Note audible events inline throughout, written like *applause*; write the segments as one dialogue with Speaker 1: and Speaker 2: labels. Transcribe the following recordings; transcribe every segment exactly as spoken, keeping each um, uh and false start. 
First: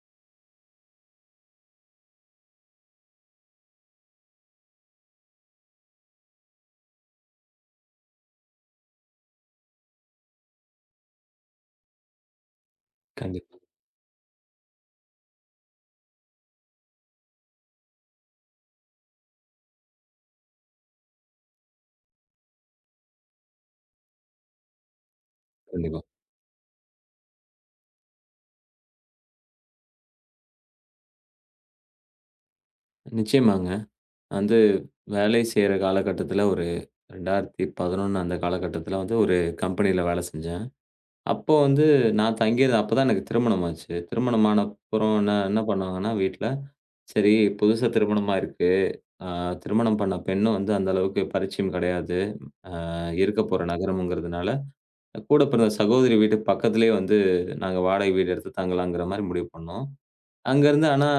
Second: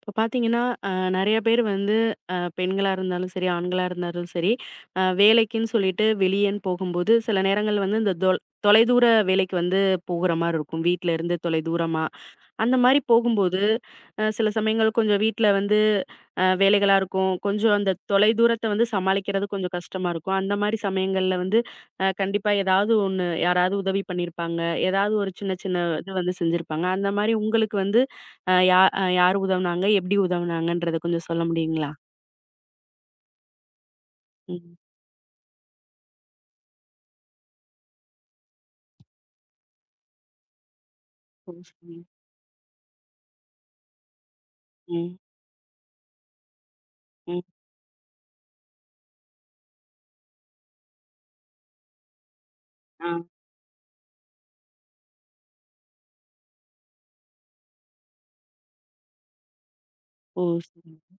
Speaker 1: இப்போ பார்த்தீங்கன்னா, அ நெறைய பேர் வந்து அ பெண்களா இருந்தாலும் சரி, ஆண்களா இருந்தாலும் சரி, அ வேலைக்குன்னு சொல்லிட்டு வெளியன்னு போகும்போது, சில நேரங்கள் வந்து இந்த தொல் தொலைதூர வேலைக்கு வந்து போகுற மாரி இருக்கும். வீட்ல இருந்து தொலைதூரமா. அந்த மாரி
Speaker 2: கண்டிப்பா,
Speaker 1: போகும்போது, அ சில சமயங்கள் கொஞ்சம் வீட்ல வந்து அ வேலைகளா இருக்கும். கொஞ்சம் அந்த தொலை தூரத்த வந்து சமாளிக்கிறது கொஞ்சம் கஷ்டமா இருக்கும். அந்த மாரி சமயங்கள்ல வந்து அ கண்டிப்பா ஏதாவது ஒண்ணு யாராவது உதவி பண்ணியிருப்பாங்க. ஏதாவது ஒரு சின்ன சின்ன
Speaker 2: கண்டிப்பா.
Speaker 1: இது வந்து செஞ்சிருப்பாங்க. அந்த மாரி உங்களுக்கு வந்து அ யா அ யார் உதவுனாங்க? எப்படி உதவுனாங்கன்றத கொஞ்சம் சொல்ல முடியுங்களா?
Speaker 2: நிச்சயமாங்க. வந்து
Speaker 1: ம்.
Speaker 2: வேலை செய்ற காலகட்டத்தில ஒரு இரண்டாயிரத்து பதினொன்று அந்த காலகட்டத்தில வந்து ஒரு கம்பெனியில வேலை செஞ்சேன்.
Speaker 1: ஓ!
Speaker 2: அப்போ வந்து
Speaker 1: சரிங்க.
Speaker 2: நான் தங்கியது அப்ப தான் எனக்கு திருமணம் ஆச்சு. திருமணம் ஆன அப்புறம்
Speaker 1: ம்.
Speaker 2: என்ன என்ன பண்ணாங்கன்னா வீட்ல, சரி
Speaker 1: ம்.
Speaker 2: புதுசா திருமணமா இருக்கு. அ திருமணம் பண்ண பெண்ணும் வந்து அந்த அளவுக்கு பரிச்சயம் கிடையாது. அ
Speaker 1: ஆ.
Speaker 2: இருக்க போற நகரம்ங்கிறதுனால, கூட பிறந்த சகோதரி வீட்டு பக்கத்திலேயே வந்து நாங்க வாடகை வீடு எடுத்து தங்கலாங்கிற மாரி முடிவு பண்ணோம்.
Speaker 1: ஓ!
Speaker 2: அங்கருந்து
Speaker 1: சரிங்க.
Speaker 2: ஆனா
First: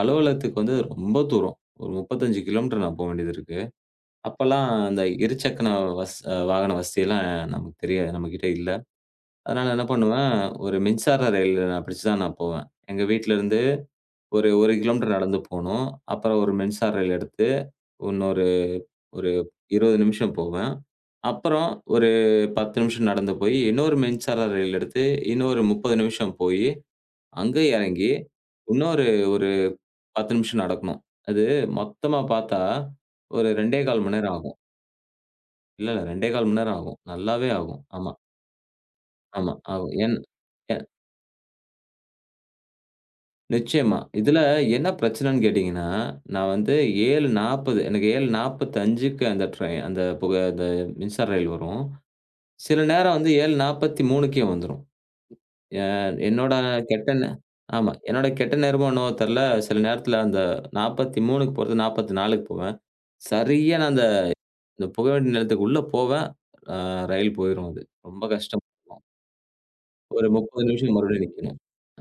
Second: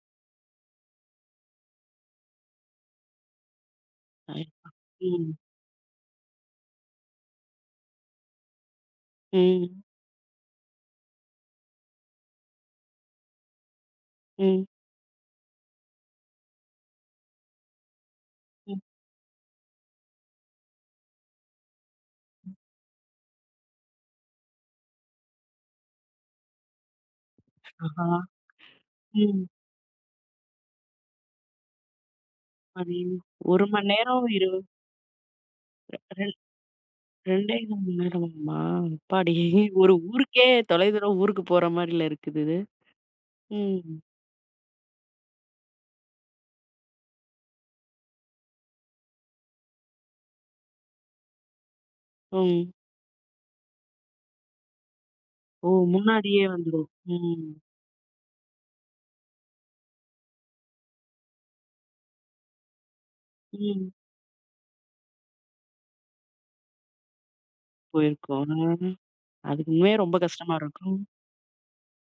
Speaker 2: அலுவலகத்துக்கு வந்து ரொம்ப தூரம். ஒரு முப்பத்தி ஐந்து கிலோமீட்டர் நான் போ வேண்டியது இருக்கு.
Speaker 1: அ.
Speaker 2: அப்பல்லாம் அந்த
Speaker 1: ம்.
Speaker 2: இருசக்கன வஸ் அ வாகன வசதியெல்லாம் நமக்கு தெரியாது. நம்மகிட்ட இல்ல. அதனால
Speaker 1: ம்.
Speaker 2: என்ன பண்ணுவேன், ஒரு மின்சார ரயில் நான் பிடிச்சு தான் நான் போவேன். எங்க வீட்லருந்து ஒரு
Speaker 1: ம்.
Speaker 2: 1 கிலோமீட்டர் நடந்து போணும். அப்புறம் ஒரு மின்சார ரயில் எடுத்து இன்னொரு
Speaker 1: ம்.
Speaker 2: ஒரு இருபது நிமிஷம் போவேன். அப்புறம் ஒரு பத்து நிமிஷம் நடந்து போய், இன்னொரு மின்சார ரயில் எடுத்து, இன்னொரு முப்பது நிமிஷம் போயி, அங்க எறங்கி,
Speaker 1: ஆஹா!
Speaker 2: இன்னொரு
Speaker 1: ம்.
Speaker 2: பத்து நிமிஷம் நடக்கணும். அது மொத்தமா பார்த்தா,
Speaker 1: அது
Speaker 2: ஒரு
Speaker 1: ஒரு
Speaker 2: இரண்டு
Speaker 1: மணி
Speaker 2: கால் மணி
Speaker 1: நேரம்
Speaker 2: நேரம்
Speaker 1: இரு
Speaker 2: ஆகும். இல்ல, இல்ல இரண்டு கால் மணி நேரம் ஆகும். நல்லாவே ஆகும். ஆமா,
Speaker 1: இரண்டாயிரம் அப்பாடி!
Speaker 2: ஆமா
Speaker 1: ஒரு
Speaker 2: ஆகும். என்
Speaker 1: ஊருக்கே
Speaker 2: எ
Speaker 1: தொலைதூரம் ஊருக்கு போற மாரில இருக்குது இது.
Speaker 2: நிச்சயமா.
Speaker 1: ம்.
Speaker 2: இதுல என்ன பிரச்சனைன்னு கேட்டீங்கன்னா, நான் வந்து ஏழு நாற்பது எனக்கு 7:45க்கு அந்த ட்ரெயின் அந்த புக அந்த மின்சார ரயில் வரும்.
Speaker 1: ம்.
Speaker 2: சில நேரம் வந்து 7:43க்கே வந்துரும்.
Speaker 1: ஓ!
Speaker 2: எ
Speaker 1: முன்னாடியே
Speaker 2: என்னோட
Speaker 1: வந்துரும்.
Speaker 2: கெட்ட நே
Speaker 1: ம்.
Speaker 2: ஆமா. என்னோட கெட்ட நேரமோ என்னவோ தெர்ல, சில நேரத்துல அந்த 43க்கு போறது 44க்கு போவேன். சரியா
Speaker 1: ம்.
Speaker 2: நான் அந்த இந்த போக வேண்டிய நிலத்துக்கு உள்ள போவேன். அ ரயில் போயிரும் அது. ரொம்ப
Speaker 1: போயிருக்கோம்.
Speaker 2: கஷ்டம்.
Speaker 1: அ. அதுக்கு உண்மையா ரொம்ப
Speaker 2: ஒரு
Speaker 1: கஷ்டமா
Speaker 2: முப்பது நிமிஷம்
Speaker 1: இருக்கும்.
Speaker 2: மறுபடியும் நிக்கணும்.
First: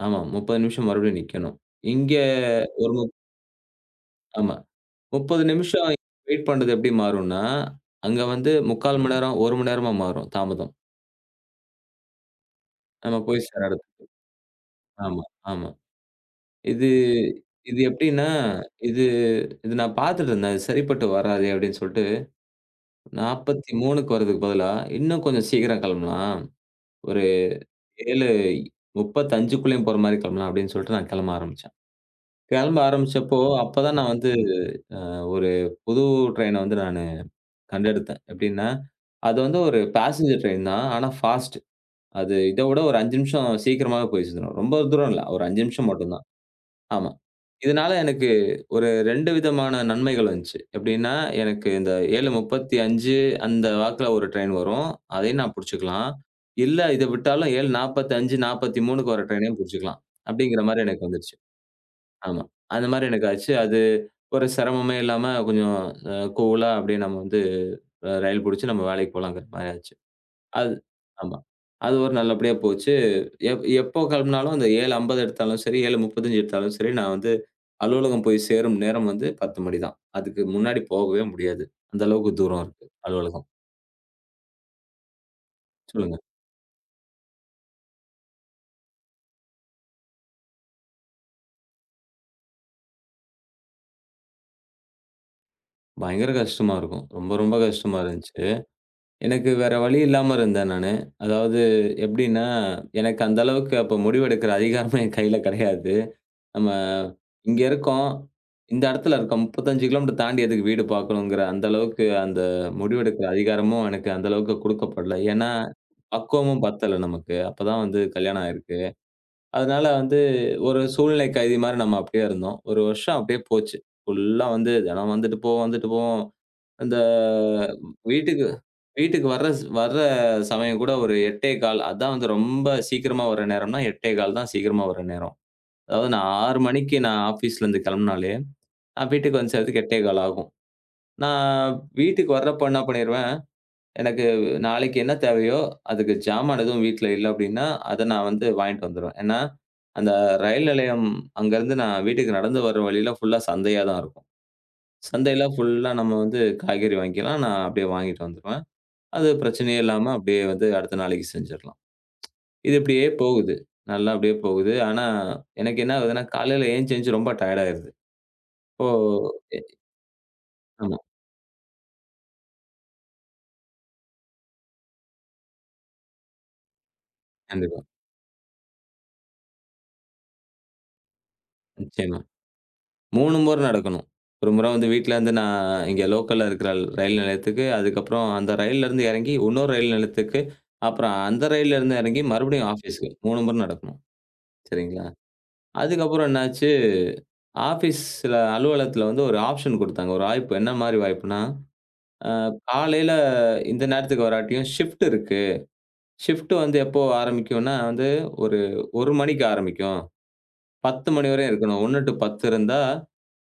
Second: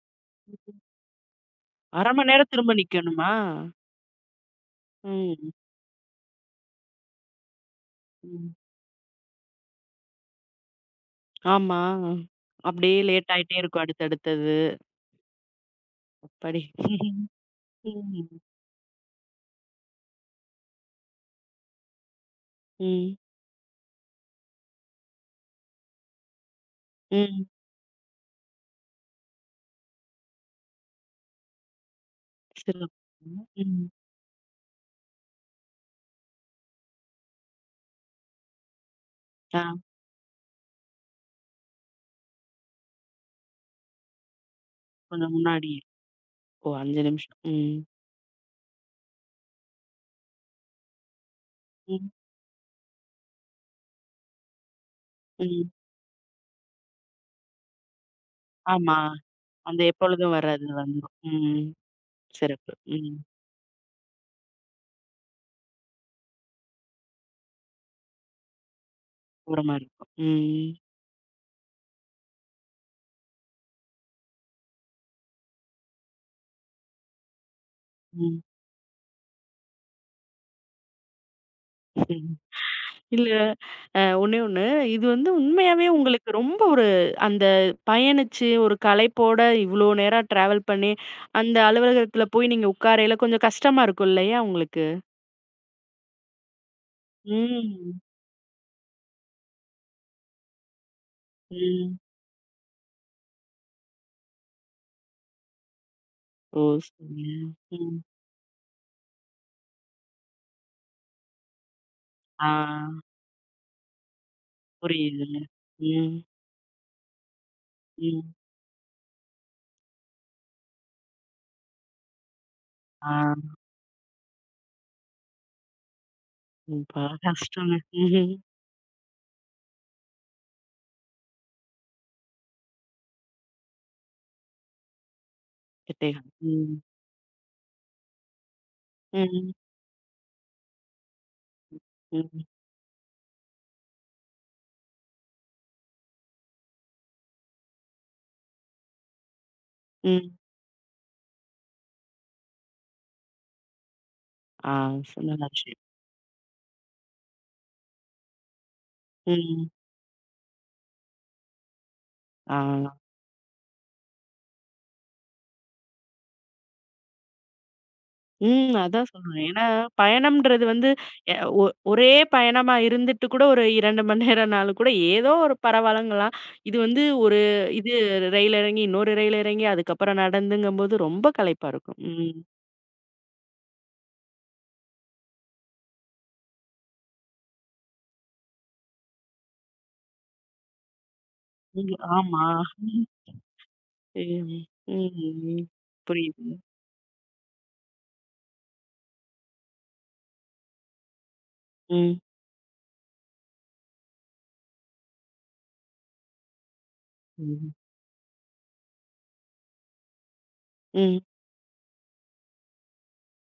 Speaker 2: ஆமா. முப்பது நிமிஷம் மறுபடியும் நிக்கணும்.
Speaker 1: அரை
Speaker 2: இங்க
Speaker 1: மணி நேரம் திரும்ப
Speaker 2: ஒரு முப்
Speaker 1: நிக்கணுமா?
Speaker 2: ஆமா. முப்பது
Speaker 1: ம்.
Speaker 2: நிமிஷம் வெயிட் பண்றது எப்படி மாறும்னா, அங்க வந்து
Speaker 1: ம்.
Speaker 2: முக்கால் மணி நேரம், ஒரு மணி நேரமா மாறும் தாமதம்.
Speaker 1: ஆமா. அப்படியே
Speaker 2: நம்ம
Speaker 1: லேட்
Speaker 2: போய்
Speaker 1: ஆயிட்டே
Speaker 2: சேர
Speaker 1: இருக்கும்
Speaker 2: இடத்துக்கு.
Speaker 1: அடுத்தடுத்தது.
Speaker 2: ஆமா, ஆமா.
Speaker 1: அப்பாடி!
Speaker 2: இது
Speaker 1: ம்.
Speaker 2: இது எப்படின்னா,
Speaker 1: ம்.
Speaker 2: இது இது நான் பார்த்துட்டு இருந்தேன். "இது சரிப்பட்டு வராதே" அப்படின்னு சொல்லிட்டு 43க்கு வர்றதுக்கு பதிலா, "இன்னும் கொஞ்சம் சீக்கிரம் கிளம்பலாம்." ஒரு
Speaker 1: ம்.
Speaker 2: 7:35க்குள்ளயும் போற மாரி கிளம்பலாம் அப்படின்னு சொல்லிட்டு நான் கிளம்ப ஆரம்பிச்சேன். கிளம்ப
Speaker 1: சிறப்பு.
Speaker 2: ஆரம்பிச்சப்போ,
Speaker 1: ம்.
Speaker 2: அப்பதான் நான் வந்து ஒரு புது ட்ரெயின வந்து நானு கண்டெடுத்தேன். எப்படின்னா, அது வந்து
Speaker 1: ஆ.
Speaker 2: ஒரு பேசஞ்சர் ட்ரெயின் தான். ஆனா ஃபாஸ்ட். அது இத விட ஒரு ஐந்து நிமிஷம் சீக்கிரமாவே போய் சேர்ந்துரும். ரொம்ப தூரம் இல்ல.
Speaker 1: கொஞ்சம்
Speaker 2: ஒரு ஐந்து
Speaker 1: முன்னாடியே.
Speaker 2: நிமிஷம் மட்டும் தான்.
Speaker 1: ஓ! ஐந்து
Speaker 2: ஆமா.
Speaker 1: நிமிஷம். ம்.
Speaker 2: இதனால எனக்கு ஒரு இரண்டு விதமான நன்மைகள் வந்துச்சு. எப்படின்னா, எனக்கு இந்த
Speaker 1: ம்.
Speaker 2: ஏழு முப்பத்தி ஐந்து அந்த வாக்குல ஒரு ட்ரெயின் வரும். அதையும் நான்
Speaker 1: ம்.
Speaker 2: புடிச்சுக்கலாம். இல்ல இத விட்டாலும் ஏழு நாற்பத்தி ஐந்து,
Speaker 1: ஆமா.
Speaker 2: 43க்கு வர ட்ரெயினையும்
Speaker 1: அந்த
Speaker 2: புடிச்சுக்கலாம்.
Speaker 1: எப்பொழுதும்
Speaker 2: அப்படிங்கிற
Speaker 1: வராது
Speaker 2: மாரி எனக்கு
Speaker 1: வந்துரும்.
Speaker 2: வந்துருச்சு.
Speaker 1: ம்.
Speaker 2: ஆமா.
Speaker 1: சிறப்பு.
Speaker 2: அந்த மாரி
Speaker 1: ம்.
Speaker 2: எனக்கு ஆச்சு. அது ஒரு சிரமமே இல்லாம கொஞ்சம் அ கூலா அப்படியே நம்ம வந்து அ ரயில் புடிச்சு நம்ம வேலைக்கு போலாங்கிற மாரி
Speaker 1: ஓரமா
Speaker 2: ஆச்சு.
Speaker 1: இருக்கும். ம்.
Speaker 2: அது ஆமா. அது ஒரு நல்லபடியா போச்சு. எப் எப்போ கிளம்புனாலும் அந்த ஏழு ஐம்பது எடுத்தாலும் சரி, ஏழு முப்பத்தி ஐந்து எடுத்தாலும் சரி, நான் வந்து அலுவலகம்
Speaker 1: ம்.
Speaker 2: போய் சேரும் நேரம் வந்து பத்து மணி தான். அதுக்கு முன்னாடி போகவே முடியாது. அந்த அளவுக்கு
Speaker 1: *laughs*
Speaker 2: தூரம் இருக்கு
Speaker 1: இல்ல
Speaker 2: அலுவலகம்.
Speaker 1: அ ஒண்ணே ஒண்ணு. இது வந்து உண்மையாவே
Speaker 2: சொல்லுங்க.
Speaker 1: உங்களுக்கு ரொம்ப ஒரு அந்த பயணிச்சு, ஒரு களைப்போட இவ்ளோ நேரம் டிராவல் பண்ணி, அந்த அலுவலகத்துல போய் நீங்க உட்காரையில கொஞ்சம் கஷ்டமா இருக்கும் இல்லையா உங்களுக்கு?
Speaker 2: பயங்கர கஷ்டமா இருக்கும். ரொம்ப, ரொம்ப கஷ்டமா
Speaker 1: ம்.
Speaker 2: இருந்துச்சு. எனக்கு வேற வழி இல்லாம இருந்தேன் நானு. அதாவது
Speaker 1: ம்.
Speaker 2: எப்படின்னா, எனக்கு அந்த அளவுக்கு அப்ப முடிவெடுக்கிற அதிகாரமே என் கையில கிடையாது.
Speaker 1: ஓ!
Speaker 2: நம்ம
Speaker 1: சரிங்க.
Speaker 2: இங்க
Speaker 1: ம்.
Speaker 2: இருக்கோம். இந்த இடத்துல இருக்கோம். முப்பத்தி ஐந்து கிலோமீட்டர் தாண்டி எதுக்கு வீடு பார்க்கணுங்கிற அந்த அளவுக்கு அந்த
Speaker 1: ஆ.
Speaker 2: முடிவெடுக்கிற அதிகாரமும் எனக்கு அந்த அளவுக்கு குடுக்கப்படல.
Speaker 1: புரியுதுங்க.
Speaker 2: ஏன்னா,
Speaker 1: ம்.
Speaker 2: பக்குவமும் பத்தல நமக்கு. அப்பதான் வந்து
Speaker 1: ம்.
Speaker 2: கல்யாணம் ஆயிருக்கு. அதனால வந்து ஒரு சூழ்நிலை கைதி மாரி நம்ம அப்படியே இருந்தோம். ஒரு
Speaker 1: ஆ.
Speaker 2: வருஷம் அப்படியே போச்சு. ஃபுல்லா வந்து தினம் வந்துட்டு போவோம், வந்துட்டு போவோம்.
Speaker 1: ம்.
Speaker 2: அந்த
Speaker 1: பா கஷ்டங்க. *laughs* ம்.
Speaker 2: வீட்டுக்கு வீட்டுக்கு வர்ற ஸ் வர்ற சமயம் கூட ஒரு எட்டு பதினைந்து அதான் வந்து ரொம்ப சீக்கிரமா வர நேரம்னா எட்டு பதினைந்து தான் சீக்கிரமா வர நேரம். அதாவது
Speaker 1: கிட்டே.
Speaker 2: நான் ஆறு
Speaker 1: ம்.
Speaker 2: மணிக்கு நான் ஆஃபீஸ்லேருந்து கெளம்புனாலே, நான் வீட்டுக்கு
Speaker 1: ம்.
Speaker 2: வந்து சேர்றதுக்கு எட்டு பதினைந்து ஆகும். நான் வீட்டுக்கு
Speaker 1: ம்.
Speaker 2: வர்றப்போ என்ன பண்ணிருவேன் எனக்கு நாளைக்கு என்ன தேவையோ, அதுக்கு ஜாமான் எதுவும் வீட்ல இல்ல அப்டின்னா, அத நான் வந்து வாங்கிட்டு வந்துருவேன். ஏன்னா, அந்த
Speaker 1: ம்.
Speaker 2: ரயில் நிலையம் அங்கருந்து நான் வீட்டுக்கு நடந்து வர வழியில ஃபுல்லா சந்தையா தான் இருக்கும்.
Speaker 1: ஆ சோ நல்ல
Speaker 2: சந்தையில
Speaker 1: விஷயம்.
Speaker 2: ஃபுல்லா நம்ம வந்து காய்கறி வாங்கிக்கலாம். நான் அப்டியே வாங்கிட்டு வந்துருவேன். அது
Speaker 1: ம்.
Speaker 2: பிரச்சனையே இல்லாம அப்டியே வந்து அடுத்த நாளைக்கு செஞ்சிரலாம்.
Speaker 1: ஆ.
Speaker 2: இது இப்டியே போகுது. நல்லா அப்டியே போகுது. ஆனா, எனக்கு என்ன ஆகுதுன்னா, காலையில ஏஞ்சி ஏஞ்சி ரொம்ப டயர்ட் ஆயிருது.
Speaker 1: ம்.
Speaker 2: இப்போ
Speaker 1: அதான் சொல்றேன்.
Speaker 2: எ
Speaker 1: ஏன்னா பயணம்ன்றது வந்து
Speaker 2: ஆமா.
Speaker 1: எ ஒ ஒரே பயணமா இருந்துட்டு கூட ஒரு இரண்டு மணி நேரம்னாலும் கூட ஏதோ ஒரு பரவால்லங்கலாம். இது வந்து ஒரு
Speaker 2: கண்டிப்பா.
Speaker 1: இது ரயில் இறங்கி, இன்னொரு ரயில் இறங்கி, அதுக்கப்புறம் நடந்துங்கும்போது ரொம்ப களைப்பா இருக்கும்.
Speaker 2: நிச்சயமா.
Speaker 1: ம்.
Speaker 2: மூன்று முறை நடக்கணும். ஒரு முறை வந்து வீட்லருந்து நான் இங்க லோக்கல்ல இருக்கிற ரயில் நிலையத்துக்கு, அதுக்கப்புறம் அந்த ரயில்லருந்து இறங்கி இன்னொரு ரயில் நிலையத்துக்கு, அப்புறம் அந்த
Speaker 1: ம்.
Speaker 2: ரயில்லருந்து இறங்கி
Speaker 1: ஆமா.
Speaker 2: மறுபடியும்
Speaker 1: ம்.
Speaker 2: ஆஃபீஸ்க்கு. மூன்று முறை நடக்கணும். சரிங்களா?
Speaker 1: ம்.
Speaker 2: அதுக்கப்புறம்
Speaker 1: புரியுது.
Speaker 2: என்னாச்சு, ஆஃபீஸ்ல அலுவலகத்துல வந்து ஒரு ஆப்ஷன் குடுத்தாங்க. ஒரு வாய்ப்பு. என்ன மாரி வாய்ப்புன்னா,
Speaker 1: ம்.
Speaker 2: அ காலையில இந்த நேரத்துக்கு வராட்டியும் ஷிஃப்ட் இருக்கு. ஷிஃப்ட் வந்து எப்போ
Speaker 1: ம்.
Speaker 2: ஆரம்பிக்கும்னா வந்து ஒரு 1 மணிக்கு ஆரம்பிக்கும். பத்து
Speaker 1: ம்.
Speaker 2: மணி வரையும் இருக்கணும். ஒன்று டூ பத்து இருந்தா,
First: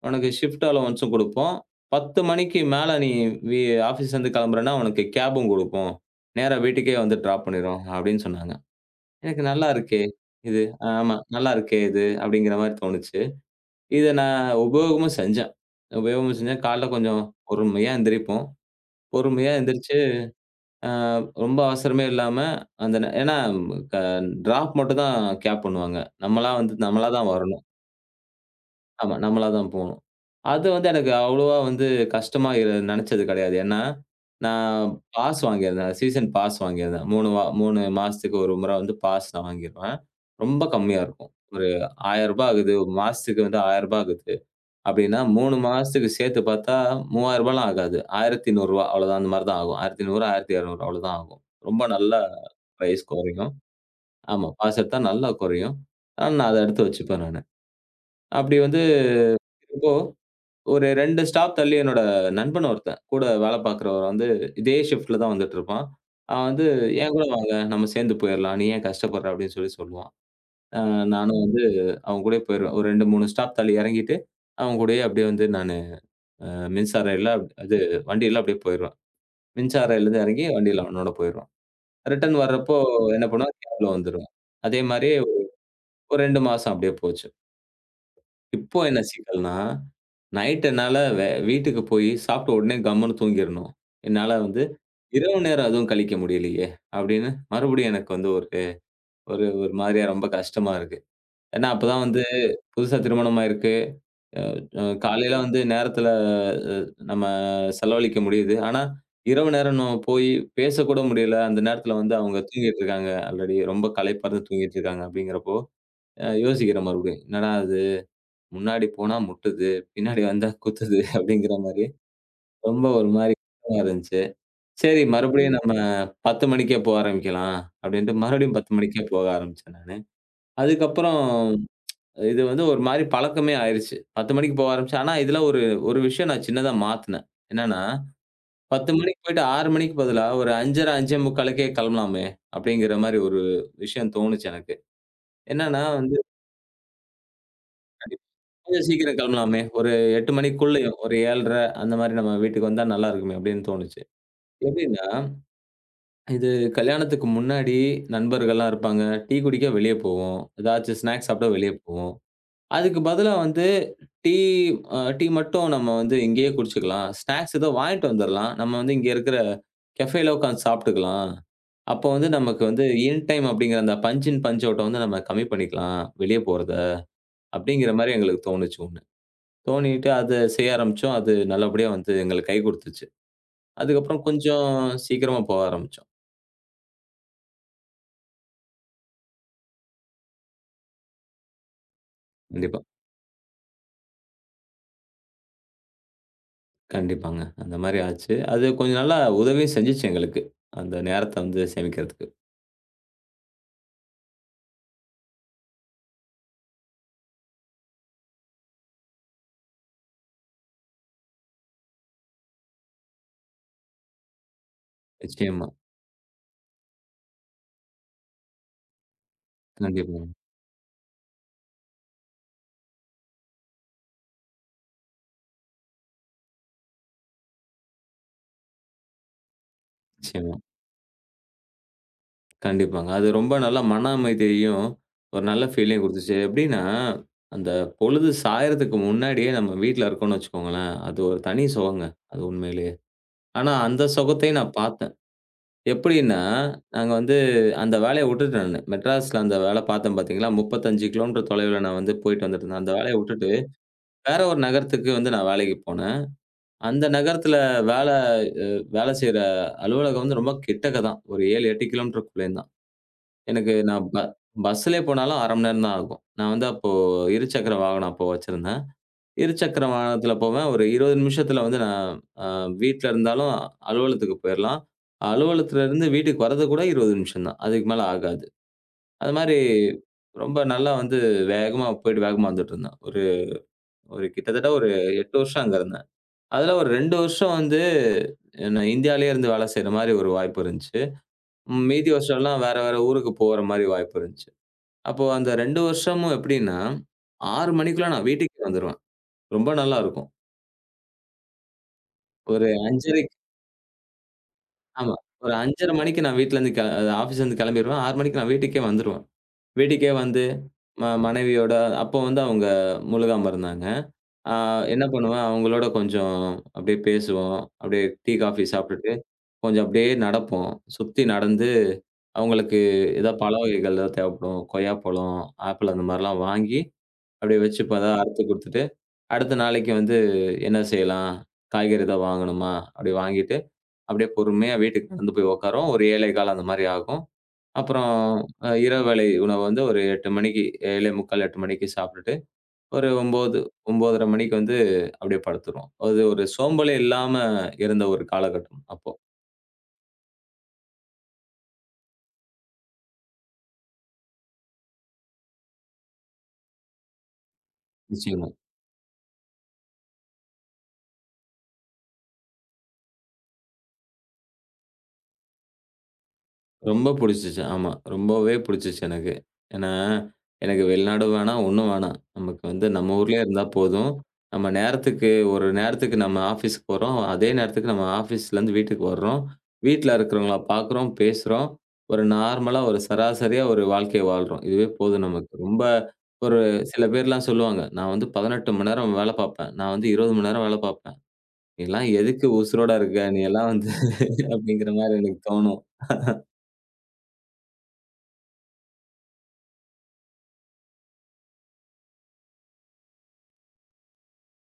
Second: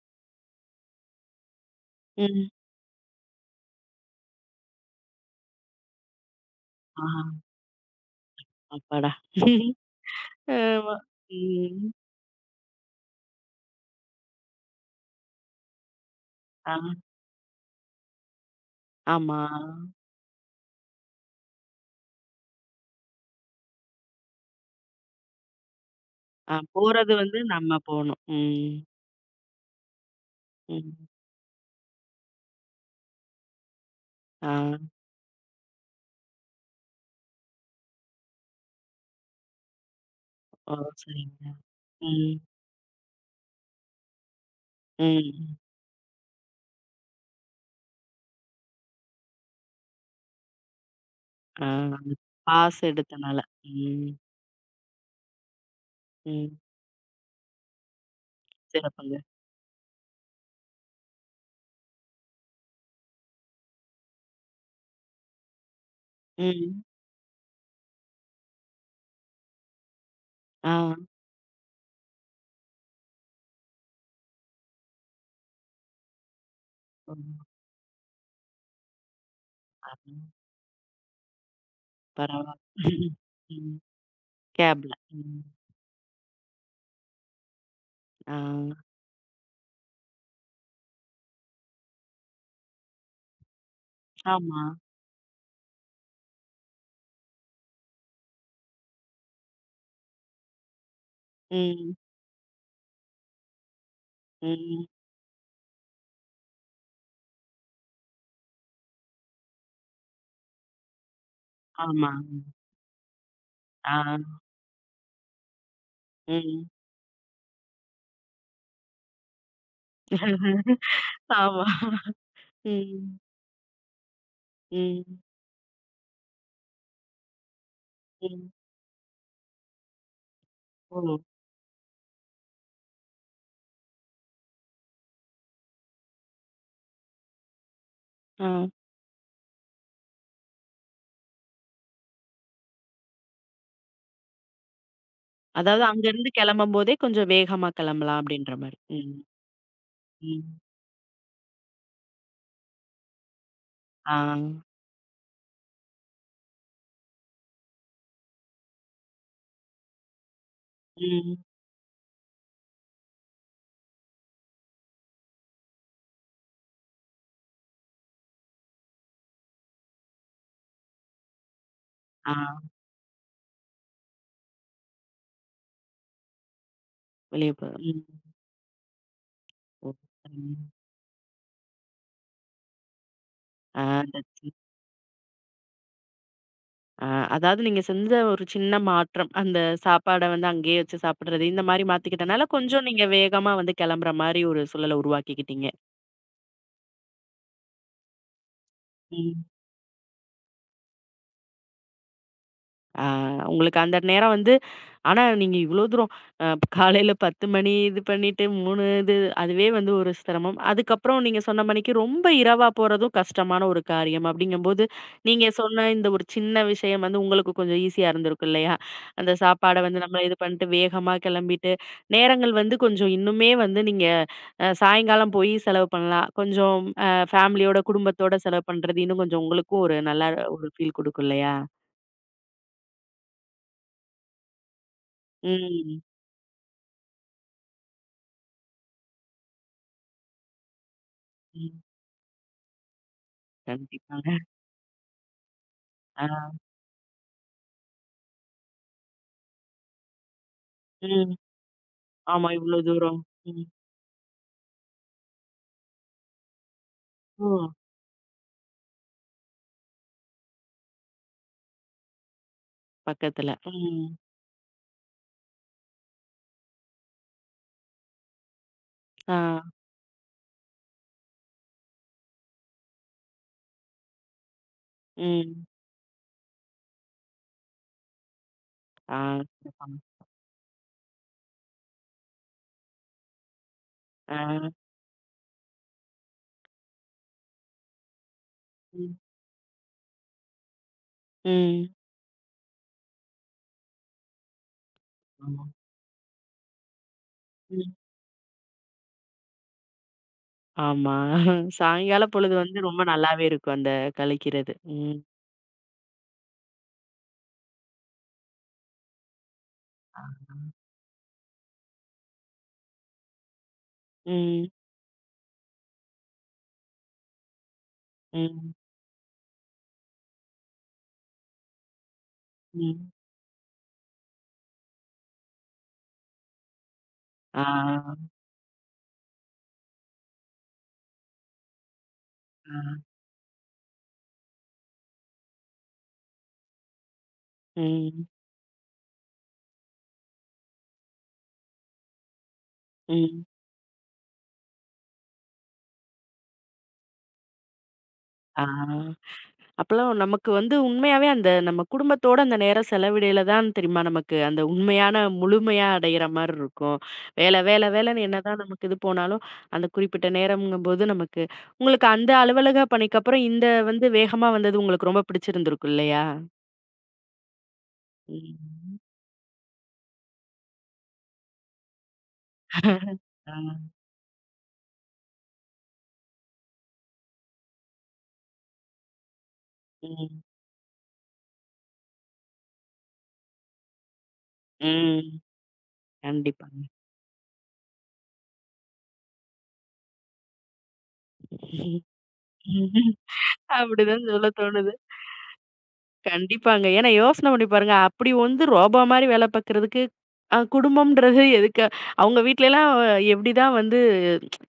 Speaker 2: உனக்கு ஷிஃப்ட் அலோவன்ஸும் குடுப்போம். பத்து
Speaker 1: ம்.
Speaker 2: மணிக்கு மேல நீ வீ ஆஃபீஸ்லருந்து கிளம்புறன்னா, உனக்கு கேபும் குடுப்போம். நேரா வீட்டுக்கே
Speaker 1: ஆ
Speaker 2: வந்து டிராப் பண்ணிரும்." அப்படின்னு சொன்னாங்க.
Speaker 1: அப்பாடா!
Speaker 2: எனக்கு நல்லா
Speaker 1: *laughs*
Speaker 2: இருக்கே இது.
Speaker 1: ஆமா.
Speaker 2: ஆமா, நல்லா இருக்கே
Speaker 1: ம்.
Speaker 2: இது அப்படிங்கிற மாரி தோணுச்சு. இத நான் உபயோகமும் செஞ்சேன். உபயோகமும் செஞ்சேன்.
Speaker 1: ஆ.
Speaker 2: காலைல கொஞ்சம் பொறுமையா எந்திரிப்போம்.
Speaker 1: ஆமா.
Speaker 2: பொறுமையா எந்திரிச்சு, அ ரொம்ப அவசரமே இல்லாம அந்த நே ஏன்னா க டிராப் மட்டும் தான் கேப் பண்ணுவாங்க. நம்மளா
Speaker 1: ஆ
Speaker 2: வந்து நம்மளா
Speaker 1: போறது
Speaker 2: தான்
Speaker 1: வந்து
Speaker 2: வரணும்.
Speaker 1: நம்ம போணும். ம்.
Speaker 2: ஆமா. நம்மளா தான் போணும். அது வந்து
Speaker 1: ம்.
Speaker 2: எனக்கு அவ்வளவா வந்து கஷ்டமா இரு நெனச்சது கெடையாது. ஏன்னா,
Speaker 1: ஆ.
Speaker 2: நான் பாஸ் வாங்கியிருந்தேன். சீசன் பாஸ் வாங்கியிருந்தேன். மூன்று வா மூன்று மாசத்துக்கு ஒரு முறை வந்து பாஸ் நான் வாங்கிருவேன். ரொம்ப
Speaker 1: ஓ!
Speaker 2: கம்மியா இருக்கும்.
Speaker 1: சரிங்க.
Speaker 2: ஒரு ரூ.
Speaker 1: ம்.
Speaker 2: ஆயிரம் ஆகுது. ஒரு மாசத்துக்கு வந்து ரூ. ஆயிரம் ஆகுது. அப்டின்னா
Speaker 1: ம்.
Speaker 2: மூன்று மாசத்துக்கு சேர்த்து பார்த்தா ரூ. 3000லாம் ஆகாது. ரூ. ஆயிரத்தி நூறு அவ்வளோதான். அந்த மாரி தான் ஆகும். ரூ. ஆயிரத்தி நூறு, ரூ. ஆயிரத்தி இருநூறு அவ்வளோதான் ஆகும்.
Speaker 1: ஆ.
Speaker 2: ரொம்ப நல்லா
Speaker 1: பாஸ்
Speaker 2: பிரைஸ்
Speaker 1: எடுத்தனால.
Speaker 2: குறையும்.
Speaker 1: ம்.
Speaker 2: ஆமா. பாஸ் எடுத்தா நல்லா குறையும். ஆனா நான்
Speaker 1: ம்.
Speaker 2: அத எடுத்து வச்சுப்பேன் நானு. அப்டி வந்து
Speaker 1: சிறப்புங்க.
Speaker 2: இப்போ ஒரு இரண்டு ஸ்டாப் தள்ளி என்னோட நண்பன் ஒருத்தன். கூட வேலை பார்க்கிறவன் வந்து இதே ஷிஃப்ட்ல தான் வந்துட்டு இருப்பான். அவன் வந்து
Speaker 1: ம்.
Speaker 2: "என் கூட வாங்க, நம்ம சேர்ந்து போயிரலாம். நீ ஏன் கஷ்டப்படுற?" அப்படின்னு சொல்லி சொல்லுவான்.
Speaker 1: ஆ.
Speaker 2: அ நானும் வந்து அவன் கூடயே போயிருவேன். ஒரு இரண்டு, மூன்று ஸ்டாப் தள்ளி இறங்கிட்டு, அவன் கூடயே அப்படியே வந்து நானு மின்சார
Speaker 1: ஓ!
Speaker 2: ரயில்ல அது வண்டியில அப்படியே போயிருவேன். மின்சார
Speaker 1: அருமை.
Speaker 2: ரயில்லேருந்து இறங்கி வண்டியில அவனோட போயிருவான். ரிட்டர்ன்
Speaker 1: பரவால்ல.
Speaker 2: வர்றப்போ என்ன பண்ணுவான்,
Speaker 1: ம்.
Speaker 2: கேப்ல வந்துருவான். அதே
Speaker 1: கேப்ல.
Speaker 2: மாரி
Speaker 1: ம்.
Speaker 2: ஒரு இரண்டு மாசம் அப்படியே போச்சு.
Speaker 1: ஆ.
Speaker 2: இப்போ என்ன சிக்கல்னா நைட் என்னால வே வீட்டுக்கு போயி, சாப்பிட்ட உடனே கம்முன்னு தூங்கிறணும். என்னால
Speaker 1: ஆமா.
Speaker 2: வந்து இரவு நேரம் அதுவும் கழிக்க முடியலையே! அப்படின்னு மறுபடியும் எனக்கு வந்து ஒரு ஒரு ஒரு மாதிரியா ரொம்ப கஷ்டமா இருக்கு. ஏன்னா,
Speaker 1: ம்.
Speaker 2: அப்பதான் வந்து புதுசா திருமணம் ஆயிருக்கு. அ
Speaker 1: ம்.
Speaker 2: காலையில வந்து நேரத்தில அ நம்ம செலவழிக்க முடியுது. ஆனா, இரவு நேரம் நம்ம போயி பேசக்கூட முடியல. அந்த நேரத்தில
Speaker 1: ஆமா.
Speaker 2: வந்து அவங்க தூங்கிட்டு இருக்காங்க. ஆல்ரெடி ரொம்ப
Speaker 1: ஆ.
Speaker 2: களைப்பா இருந்து தூங்கிட்டு இருக்காங்க அப்படிங்கிறப்போ, அ
Speaker 1: ம்.
Speaker 2: யோசிக்கிறேன் மறுபடியும். என்னடா இது! முன்னாடி போனா முட்டுது, பின்னாடி வந்தா குத்துது அப்படிங்கிற
Speaker 1: ஆமா.
Speaker 2: மாரி ரொம்ப ஒரு
Speaker 1: ம்.
Speaker 2: மாரி கஷ்டமா இருந்துச்சு. சரி
Speaker 1: ம்.
Speaker 2: மறுபடியும் ம். நம்ம பத்து மணிக்கே போக ஆரம்பிக்கலாம், அப்டின்ட்டு
Speaker 1: ம்.
Speaker 2: மறுபடியும் பத்து மணிக்கே போக ஆரம்பிச்சேன் நானு.
Speaker 1: ஓ!
Speaker 2: அதுக்கப்புறம் இது வந்து ஒரு மாரி பழக்கமே ஆயிருச்சு. பத்து மணிக்கு போக ஆரம்பிச்சேன். ஆனா இதுல ஒரு ஒரு விஷயம் நான் சின்னதா மாத்துனேன். என்னன்னா,
Speaker 1: ஆ.
Speaker 2: பத்து மணிக்கு போயிட்டு ஆறு மணிக்கு பதிலா ஒரு ஐந்து முப்பது, 5:45க்கே கெளம்பலாமே! அப்டிங்கிற மாரி ஒரு விஷயம் தோணுச்சு எனக்கு. என்னன்னா
Speaker 1: அதாவது
Speaker 2: வந்து
Speaker 1: அங்கருந்து கிளம்பும்போதே கொஞ்சம் வேகமா கிளம்பலாம்
Speaker 2: கண்டிப்பா
Speaker 1: அப்டின்ற மாரி.
Speaker 2: கொஞ்சம் சீக்கிரம்
Speaker 1: ம்.
Speaker 2: கெளம்பலாமே! ஒரு எட்டு
Speaker 1: ம்.
Speaker 2: மணிக்குள்ளயும் ஒரு ஏழரை அந்த மாரி நம்ம வீட்டுக்கு வந்தா நல்லா இருக்குமே! அப்டின்னு தோணுச்சு.
Speaker 1: ஆ.
Speaker 2: எப்டின்னா இது கல்யாணத்துக்கு முன்னாடி நண்பர்கள்லாம் இருப்பாங்க. டீ குடிக்க வெளிய போவோம். ஏதாச்சும் ஸ்நாக்ஸ்
Speaker 1: ம்.
Speaker 2: சாப்பிட வெளிய போவோம். அதுக்கு பதிலா வந்து டீ அ டீ மட்டும் நம்ம வந்து இங்கேயே குடிச்சுக்கலாம். ஸ்நாக்ஸ் ஏதோ வாங்கிட்டு வந்துரலாம். நம்ம வந்து இங்க இருக்கிற கஃபேல உட்காந்து சாப்பிட்டுக்கலாம். அப்போ வந்து
Speaker 1: ஆ.
Speaker 2: நமக்கு வந்து இன் டைம் அப்படிங்கிற அந்த பஞ்ச் இன், பஞ்ச் அவுட்ட வந்து நம்ம கம்மி பண்ணிக்கலாம். வெளிய போறத
Speaker 1: வெளிய போ
Speaker 2: அப்படிங்கிற
Speaker 1: ம்.
Speaker 2: மாரி எங்களுக்கு தோணுச்சு ஒண்ணு.
Speaker 1: ஓ!
Speaker 2: தோணிட்டு அத
Speaker 1: சரிங்க.
Speaker 2: செய்ய ஆரம்பிச்சோம். அது நல்லபடியா வந்து எங்களுக்கு கை குடுத்துச்சு.
Speaker 1: ஆ *unintelligible*
Speaker 2: அதுக்கப்புறம்
Speaker 1: தட்ஸ் இட்.
Speaker 2: கொஞ்சம் சீக்கிரமா போக ஆரம்பிச்சோம்.
Speaker 1: ஆ அதாவது நீங்க செஞ்ச ஒரு சின்ன மாற்றம். அந்த சாப்பாட வந்து அங்கேயே வச்சு சாப்பிடுறது, இந்த மாரி மாத்திக்கிட்டனால,
Speaker 2: கண்டிப்பா.
Speaker 1: கொஞ்சம் நீங்க வேகமா வந்து கிளம்புற மாரி ஒரு சூழல உருவாக்கிக்கிட்டீங்க.
Speaker 2: கண்டிப்பாங்க. அந்த மாரி ஆச்சு. அது கொஞ்சம் நல்லா
Speaker 1: ம்.
Speaker 2: உதவியும் செஞ்சுச்சு எங்களுக்கு. அந்த நேரத்த வந்து சேமிக்கிறதுக்கு.
Speaker 1: ஆ உங்களுக்கு அந்த நேரம் வந்து ஆனா நீங்க இவ்ளோ தூரம் அ காலையில பத்து மணி இது பண்ணிட்டு மூன்று இது அதுவே வந்து ஒரு சிரமம். அதுக்கப்புறம் நீங்க சொன்ன மணிக்கு ரொம்ப இரவா போறதும் கஷ்டமான ஒரு காரியம். அப்படிங்கும்போது நீங்க
Speaker 2: நிச்சயமா.
Speaker 1: சொன்ன இந்த ஒரு சின்ன விஷயம் வந்து உங்களுக்கு கொஞ்சம் ஈஸியா இருந்திருக்கும் இல்லையா? அந்த சாப்பாட வந்து நம்ம
Speaker 2: கண்டிப்பாங்க.
Speaker 1: இது பண்ணிட்டு வேகமா கிளம்பிட்டு நேரங்கள் வந்து கொஞ்சம் இன்னுமே வந்து நீங்க அ சாயங்காலம் போய் செலவு பண்ணலாம். கொஞ்சம் அ ஃபேமிலியோட குடும்பத்தோட செலவு பண்றது இன்னும் கொஞ்சம் உங்களுக்கும் ஒரு நல்லா
Speaker 2: நிச்சயமா.
Speaker 1: ஒரு ஃபீல் குடுக்கும் இல்லையா?
Speaker 2: கண்டிப்பாங்க. அது ரொம்ப நல்ல மன அமைதியையும், ஒரு நல்ல
Speaker 1: ம்.
Speaker 2: ஃபீலையும் குடுத்துச்சு. எப்படின்னா, அந்த பொழுது சாயறதுக்கு முன்னாடியே நம்ம வீட்ல இருக்கோம்னு வச்சுக்கோங்களேன், அது ஒரு தனி
Speaker 1: ம்.
Speaker 2: சுகங்க. அது உண்மையிலேயே. ஆனா அந்த
Speaker 1: கண்டிப்பாங்க.
Speaker 2: சுகத்தையும் நான் பார்த்தேன்.
Speaker 1: ஆ.
Speaker 2: எப்படின்னா, நாங்க வந்து அந்த வேலைய விட்டுட்டேன் நானு. மெட்ராஸ்ல அந்த வேல பார்த்தேன் பார்த்தீங்களா? முப்பத்தி ஐந்து
Speaker 1: ம்.
Speaker 2: கிலோமீட்டர் தொலைவுல நான் வந்து போயிட்டு
Speaker 1: ஆமா, இவ்ளோ
Speaker 2: வந்துட்டுருந்தேன். அந்த வேலைய
Speaker 1: தூரம்.
Speaker 2: விட்டுட்டு,
Speaker 1: ம்.
Speaker 2: வேற ஒரு நகரத்துக்கு வந்து நான் வேலைக்கு போனேன். அந்த
Speaker 1: ஓ!
Speaker 2: நகரத்துல வேல அ வேல செய்ற அலுவலகம் வந்து ரொம்ப கிட்டக்க தான். ஒரு ஏழு, எட்டு கிலோமீட்டருக்குள்ளேயும் தான்.
Speaker 1: பக்கத்துல.
Speaker 2: எனக்கு
Speaker 1: ம்.
Speaker 2: நான் ப பஸ்ஸுலயே போனாலும் அரை மணி நேரம் தான் ஆகும். நான் வந்து அப்போ இருசக்கர வாகனம் அப்போ வச்சிருந்தேன்.
Speaker 1: ஆ.
Speaker 2: இருசக்கர வாகனத்துல போவேன். ஒரு இருபது நிமிஷத்துல வந்து நான் அ வீட்ல இருந்தாலும் அலுவலகத்துக்கு போயிரலாம்.
Speaker 1: ம்.
Speaker 2: அலுவலகத்துல இருந்து வீட்டுக்கு வர்றதுக்கு கூட இருபது நிமிஷம் தான். அதுக்கு மேல ஆகாது.
Speaker 1: ஆ.
Speaker 2: அது மாரி
Speaker 1: சிறப்பாங்க.
Speaker 2: ரொம்ப நல்லா வந்து வேகமா போயிட்டு வேகமா வந்துட்டுருந்தேன். ஒரு ஒரு கிட்டத்தட்ட
Speaker 1: ஆ.
Speaker 2: ஒரு எட்டு வருஷம் அங்க இருந்தேன். அதுல ஒரு இரண்டு வருஷம் வந்து நான்
Speaker 1: ம்.
Speaker 2: இந்தியாலயே இருந்து வேலை செய்ற மாரி ஒரு வாய்ப்பு இருந்துச்சு.
Speaker 1: ம்.
Speaker 2: மீதி வருஷம்லாம் வேற வேற ஊருக்கு போற மாரி வாய்ப்பு இருந்துச்சு. அப்போ அந்த
Speaker 1: ஆமா.
Speaker 2: இரண்டு வருஷமும் எப்படின்னா, ஆறு
Speaker 1: ம்.
Speaker 2: மணிக்குலாம் நான் வீட்டுக்கே வந்துருவேன். ரொம்ப நல்லா இருக்கும்.
Speaker 1: ஆமா. சாயங்கால பொழுது
Speaker 2: ஒரு
Speaker 1: வந்து ரொம்ப
Speaker 2: ஐந்தரை
Speaker 1: நல்லாவே இருக்கும் அந்த கழிக்கிறது.
Speaker 2: ஆமா.
Speaker 1: ம்.
Speaker 2: ஒரு ஐந்து முப்பது மணிக்கு நான் வீட்லருந்து கெள ஆஃபீஸ்லருந்து கெளம்பிருவேன். ஆறு மணிக்கு நான் வீட்டுக்கே வந்துருவேன். வீட்டுக்கே
Speaker 1: ஆ.
Speaker 2: வந்து ம மனைவியோட அப்போ வந்து அவங்க முழுகாம இருந்தாங்க. ஆ
Speaker 1: ம்.
Speaker 2: என்ன பண்ணுவேன், அவங்களோட கொஞ்சம் அப்படியே பேசுவோம். அப்படியே டீ, காஃபி
Speaker 1: ம்.
Speaker 2: சாப்பிட்டுட்டு, கொஞ்சம் அப்படியே நடப்போம். சுத்தி நடந்து அவங்களுக்கு
Speaker 1: ம்.
Speaker 2: ஏதாவது பழ வகைகள் ஏதாவது தேவைப்படும். கொய்யாப்பழம், ஆப்பிள் அந்த மாரிலாம் வாங்கி, அப்படியே வச்சு இப்ப
Speaker 1: ஆ.
Speaker 2: தான் அறுத்து குடுத்துட்டு, அடுத்த நாளைக்கு வந்து என்ன செய்யலாம்? காய்கறி ஏதாவது வாங்கணுமா?
Speaker 1: ஆ.
Speaker 2: அப்படி வாங்கிட்டு, அப்படியே பொறுமையா வீட்டுக்கு நடந்து போய் உட்காருவோம். ஒரு ஏழு பதினைந்து அந்த மாரி ஆகும். அப்புறம்
Speaker 1: ம்.
Speaker 2: அ இரவு வேளை உணவு வந்து ஒரு எட்டு மணிக்கு ஏழு நாற்பத்தி ஐந்து எட்டு மணிக்கு சாப்பிட்டுட்டு, ஒரு
Speaker 1: ம்.
Speaker 2: ஒன்பது ஒன்பதரை மணிக்கு வந்து அப்படியே படுத்துருவோம். அது ஒரு சோம்பலே இல்லாம இருந்த ஒரு
Speaker 1: ஆ.
Speaker 2: காலகட்டம் அப்போ.
Speaker 1: அப்பலாம் நமக்கு வந்து உண்மையாவே அந்த நம்ம குடும்பத்தோட அந்த நேரம் செலவிடையில தான் தெரியுமா நமக்கு அந்த உண்மையான முழுமையா அடையிற மாரி இருக்கும். வேலை, வேலை, வேலைன்னு
Speaker 2: நிச்சயமா.
Speaker 1: என்னதான் நமக்கு இது போனாலும், அந்த குறிப்பிட்ட நேரம்ங்கும்போது நமக்கு உங்களுக்கு அந்த அலுவலக பணிக்கு அப்புறம் இந்த வந்து வேகமா வந்தது உங்களுக்கு ரொம்ப பிடிச்சிருந்திருக்கும் இல்லையா?
Speaker 2: ரொம்ப புடிச்சுச்சு. ஆமா. ரொம்பவே
Speaker 1: ம்.
Speaker 2: புடிச்சுச்சு எனக்கு. ஏன்னா, எனக்கு வெளிநாடு வேணாம், ஒண்ணும் வேணாம். நமக்கு வந்து நம்ம ஊர்லயே
Speaker 1: ஆ.
Speaker 2: இருந்தா போதும். நம்ம நேரத்துக்கு ஒரு நேரத்துக்கு நம்ம ஆஃபீஸ்க்கு போறோம். அதே நேரத்துக்கு நம்ம ஆஃபீஸ்லேருந்து வீட்டுக்கு வர்றோம். வீட்ல
Speaker 1: ம்.
Speaker 2: இருக்கிறவங்கள பார்க்குறோம், பேசுறோம். ஒரு நார்மலா ஒரு சராசரியா ஒரு வாழ்க்கைய வாழ்றோம். இதுவே போதும்
Speaker 1: ம்.
Speaker 2: நமக்கு. ரொம்ப ஒரு
Speaker 1: கண்டிப்பாங்க.
Speaker 2: சில பேர்லாம் சொல்லுவாங்க. நான் வந்து பதினெட்டு மணி நேரம் வேலை பார்ப்பேன். நான் வந்து இருபது மணி நேரம் வேலை பார்ப்பேன். நீலாம் எதுக்கு உசுரோட இருக்க? நீ
Speaker 1: *laughs*
Speaker 2: எல்லாம் வந்து
Speaker 1: அப்படிதான் சொல்ல
Speaker 2: அப்படிங்கிற
Speaker 1: தோணுது.
Speaker 2: மாரி எனக்கு தோணும்.
Speaker 1: கண்டிப்பாங்க. ஏன்னா யோசனை பண்ணி பாருங்க. அப்படி வந்து ரோபோ மாரி வேலை பாக்குறதுக்கு, அ குடும்பம்ன்றது எதுக்கு? அவங்க வீட்லலாம் எப்படிதான் வந்து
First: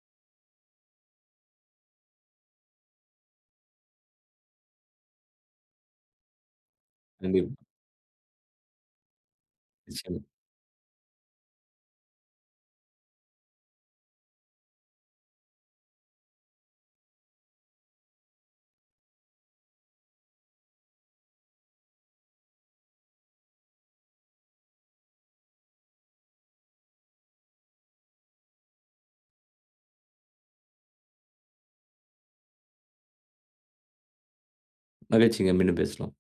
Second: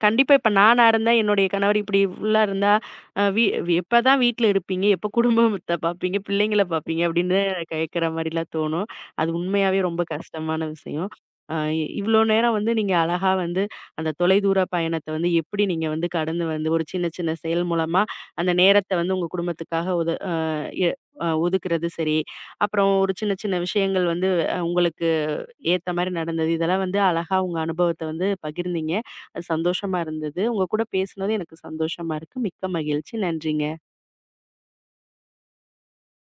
Speaker 1: கண்டிப்பா இப்ப நானா இருந்தா, என்னுடைய கணவர் இப்படி ஃபுல்லா இருந்தா, அ வீ வீ- எப்பதான் வீட்ல இருப்பீங்க? எப்ப குடும்பத்த பாப்பீங்க? பிள்ளைங்கள பாப்பீங்க? அப்படின்னு
Speaker 2: கண்டிப்பா.
Speaker 1: கேட்கிற மாரிலாம் தோணும். அது உண்மையாவே ரொம்ப
Speaker 2: நிச்சயமா.
Speaker 1: கஷ்டமான விஷயம். அ இவ்ளோ நேரம் வந்து நீங்க அழகா வந்து அந்த தொலைதூர பயணத்த வந்து எப்படி நீங்க வந்து கடந்து வந்து ஒரு சின்ன சின்ன செயல் மூலமா அந்த நேரத்த வந்து உங்க குடும்பத்துக்காக ஒத அ அ ஒதுக்குறது சரி, அப்புறம் ஒரு சின்ன சின்ன விஷயங்கள் வந்து அ உங்களுக்கு ஏத்த மாரி நடந்தது. இதெல்லாம் வந்து அழகா உங்க அனுபவத்த வந்து பகிர்ந்தீங்க. அது சந்தோஷமா இருந்தது. உங்க கூட பேசுனது எனக்கு சந்தோஷமா இருக்கு. மிக்க மகிழ்ச்சி. நன்றிங்க.
Speaker 2: மகிழ்ச்சிங்க. மீண்டும் பேசலாம்.